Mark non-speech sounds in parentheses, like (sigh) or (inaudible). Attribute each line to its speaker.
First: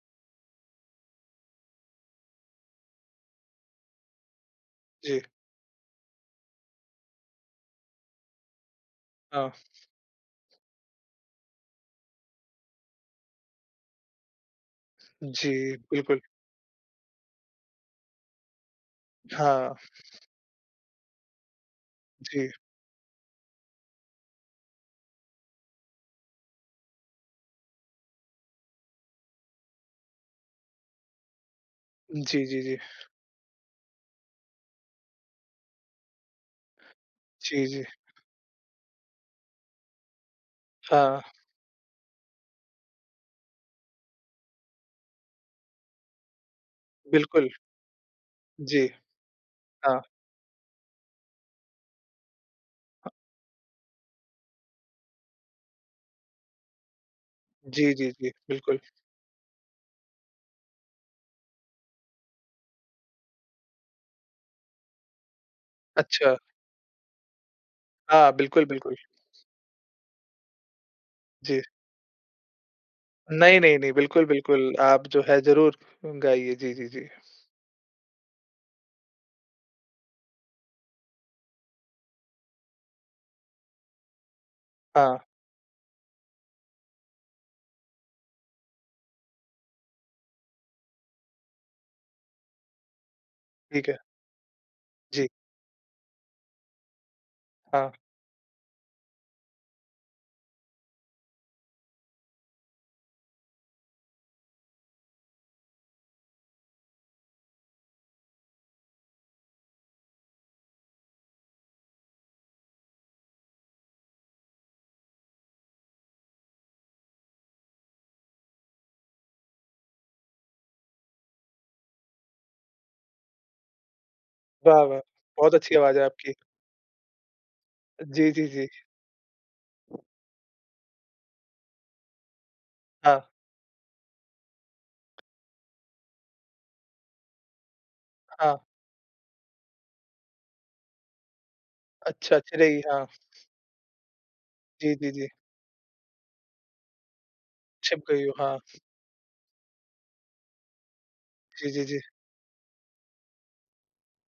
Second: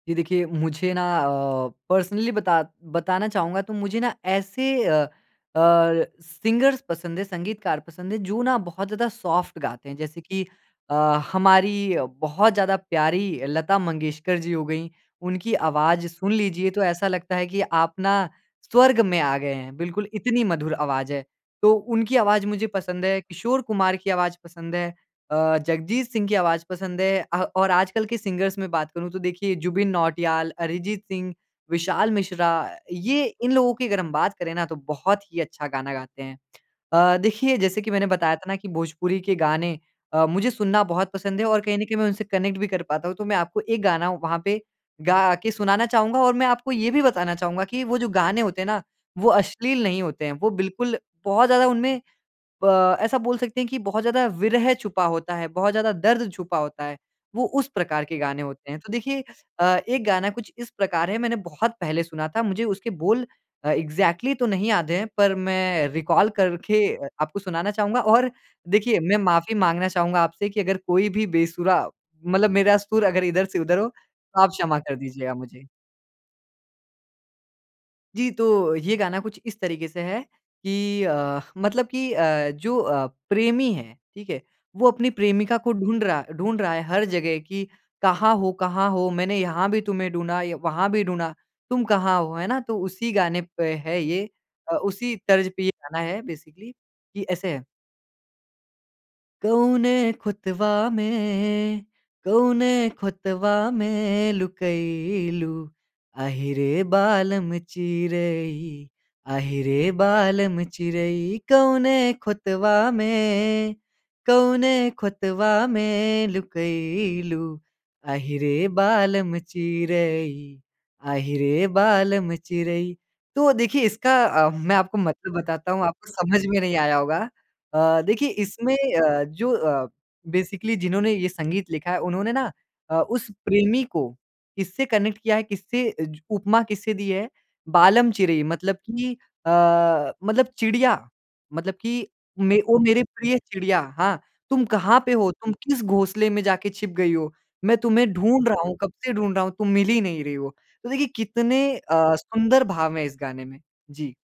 Speaker 1: ये देखिए, मुझे ना अ, पर्सनली बता बताना चाहूँगा। तो मुझे ना ऐसे अ, अ,
Speaker 2: जी।
Speaker 1: सिंगर्स पसंद है, संगीतकार पसंद है, जो ना बहुत ज़्यादा
Speaker 2: हाँ।
Speaker 1: सॉफ्ट गाते हैं। जैसे कि अ, हमारी बहुत ज़्यादा प्यारी लता मंगेशकर जी हो गईं। उनकी
Speaker 2: जी,
Speaker 1: आवाज़
Speaker 2: बिल्कुल।
Speaker 1: सुन लीजिए तो ऐसा लगता है कि आप ना स्वर्ग में आ गए
Speaker 2: हाँ।
Speaker 1: हैं। बिल्कुल, इतनी मधुर आवाज़ है। तो उनकी आवाज़
Speaker 2: जी।
Speaker 1: मुझे पसंद है, किशोर कुमार की आवाज़ पसंद है, अ, जगजीत सिंह की आवाज़ पसंद है अ और आजकल के सिंगर्स में बात करूँ तो देखिए जुबिन नौटियाल, अरिजीत सिंह, विशाल
Speaker 2: जी,
Speaker 1: मिश्रा।
Speaker 2: जी, जी।
Speaker 1: ये इन लोगों की अगर हम बात करें ना तो बहुत ही अच्छा गाना गाते हैं। (clicks tongue) अ, देखिए
Speaker 2: जी,
Speaker 1: जैसे
Speaker 2: जी।
Speaker 1: कि मैंने बताया था ना कि भोजपुरी के गाने अ, मुझे सुनना बहुत
Speaker 2: हाँ।
Speaker 1: पसंद है और कहीं न कहीं मैं उनसे कनेक्ट भी कर पाता हूँ तो मैं आपको एक गाना वहाँ पे गा के सुनाना चाहूँगा और मैं आपको ये भी बताना
Speaker 2: बिल्कुल।
Speaker 1: चाहूँगा कि वो जो गाने होते हैं ना
Speaker 2: जी।
Speaker 1: वो अश्लील नहीं
Speaker 2: हाँ।
Speaker 1: होते हैं। वो बिल्कुल बहुत ज़्यादा उनमें अ, ऐसा बोल सकते हैं कि बहुत ज़्यादा विरह छुपा होता है, बहुत ज़्यादा दर्द छुपा होता है। वो उस
Speaker 2: जी,
Speaker 1: प्रकार
Speaker 2: जी,
Speaker 1: के
Speaker 2: जी।
Speaker 1: गाने होते हैं।
Speaker 2: बिल्कुल।
Speaker 1: तो देखिए अ, एक गाना कुछ इस प्रकार है मैंने बहुत पहले सुना था। मुझे उसके बोल अ, एग्ज़ैक्टली तो नहीं याद हैं पर मैं रिकॉल
Speaker 2: अच्छा।
Speaker 1: करके आपको सुनाना चाहूँगा और
Speaker 2: हाँ। बिल्कुल, बिल्कुल।
Speaker 1: देखिए, मैं माफ़ी माँगना चाहूँगा आपसे की अगर कोई भी
Speaker 2: जी।
Speaker 1: बेसुरा मतलब मेरा सुर अगर इधर से
Speaker 2: नहीं, नहीं,
Speaker 1: उधर हो
Speaker 2: नहीं। बिल्कुल,
Speaker 1: तो आप
Speaker 2: बिल्कुल
Speaker 1: क्षमा कर
Speaker 2: आप जो
Speaker 1: दीजिएगा
Speaker 2: है
Speaker 1: मुझे।
Speaker 2: ज़रूर गाइये। जी, जी, जी।
Speaker 1: जी, तो ये गाना कुछ इस तरीके से है कि अ, मतलब कि अ, जो अ, प्रेमी है, ठीक है? वो अपनी
Speaker 2: हाँ।
Speaker 1: प्रेमिका को ढूँढ़ रहा ढूँढ़ रहा है हर जगह कि कहाँ हो कहाँ हो? मैंने यहाँ भी तुम्हें ढूँढ़ा या वहाँ भी ढूँढ़ा। तुम कहाँ हो है ना? तो उसी गाने पे
Speaker 2: ठीक
Speaker 1: है
Speaker 2: है।
Speaker 1: ये अ, उसी
Speaker 2: जी।
Speaker 1: तर्ज पे ये गाना है बेसिकली। कि ऐसे है
Speaker 2: हाँ।
Speaker 1: कौने खुतवा में, कौने खुतवा में लुकई लू, अहि रे बालम चिरई, अहि रे बालम चिरई कौने खुतवा में, कौने खुतवा में लुकई लू, अहि रे बालम चिरई, अहि रे बालम चिरई। तो देखिए, इसका अ, मैं
Speaker 2: वाह!
Speaker 1: आपको
Speaker 2: वाह!
Speaker 1: मतलब
Speaker 2: बहुत
Speaker 1: बताता
Speaker 2: अच्छी
Speaker 1: हूँ
Speaker 2: आवाज़ है
Speaker 1: आपको
Speaker 2: आपकी।
Speaker 1: समझ में नहीं आया होगा। अ, देखिए
Speaker 2: जी, जी, जी।
Speaker 1: इसमें अ, जो अ, बेसिकली जिन्होंने ये संगीत लिखा है उन्होंने ना अ,
Speaker 2: हाँ।
Speaker 1: उस प्रेमी को इससे कनेक्ट किया है किससे अज उपमा किससे दी है? बालम चिरई
Speaker 2: हाँ।
Speaker 1: मतलब कि अ, मतलब चिड़िया मतलब कि
Speaker 2: अच्छा। अच्छा
Speaker 1: मे को
Speaker 2: चिरई,
Speaker 1: मेरे
Speaker 2: हाँ।
Speaker 1: प्रिय चिड़िया। हाँ, तुम
Speaker 2: जी,
Speaker 1: कहाँ
Speaker 2: जी,
Speaker 1: पे
Speaker 2: जी।
Speaker 1: हो? तुम किस घोंसले में जाके छिप गई हो? मैं
Speaker 2: छिप
Speaker 1: तुम्हें
Speaker 2: गयी।
Speaker 1: ढूँढ़
Speaker 2: हाँ।
Speaker 1: रहा हूँ, कब से ढूँढ़ रहा हूँ, तुम मिल ही नहीं रही हो। तो देखिए कितने
Speaker 2: जी, जी, जी।
Speaker 1: अ, सुंदर भाव है इस गाने में। जी।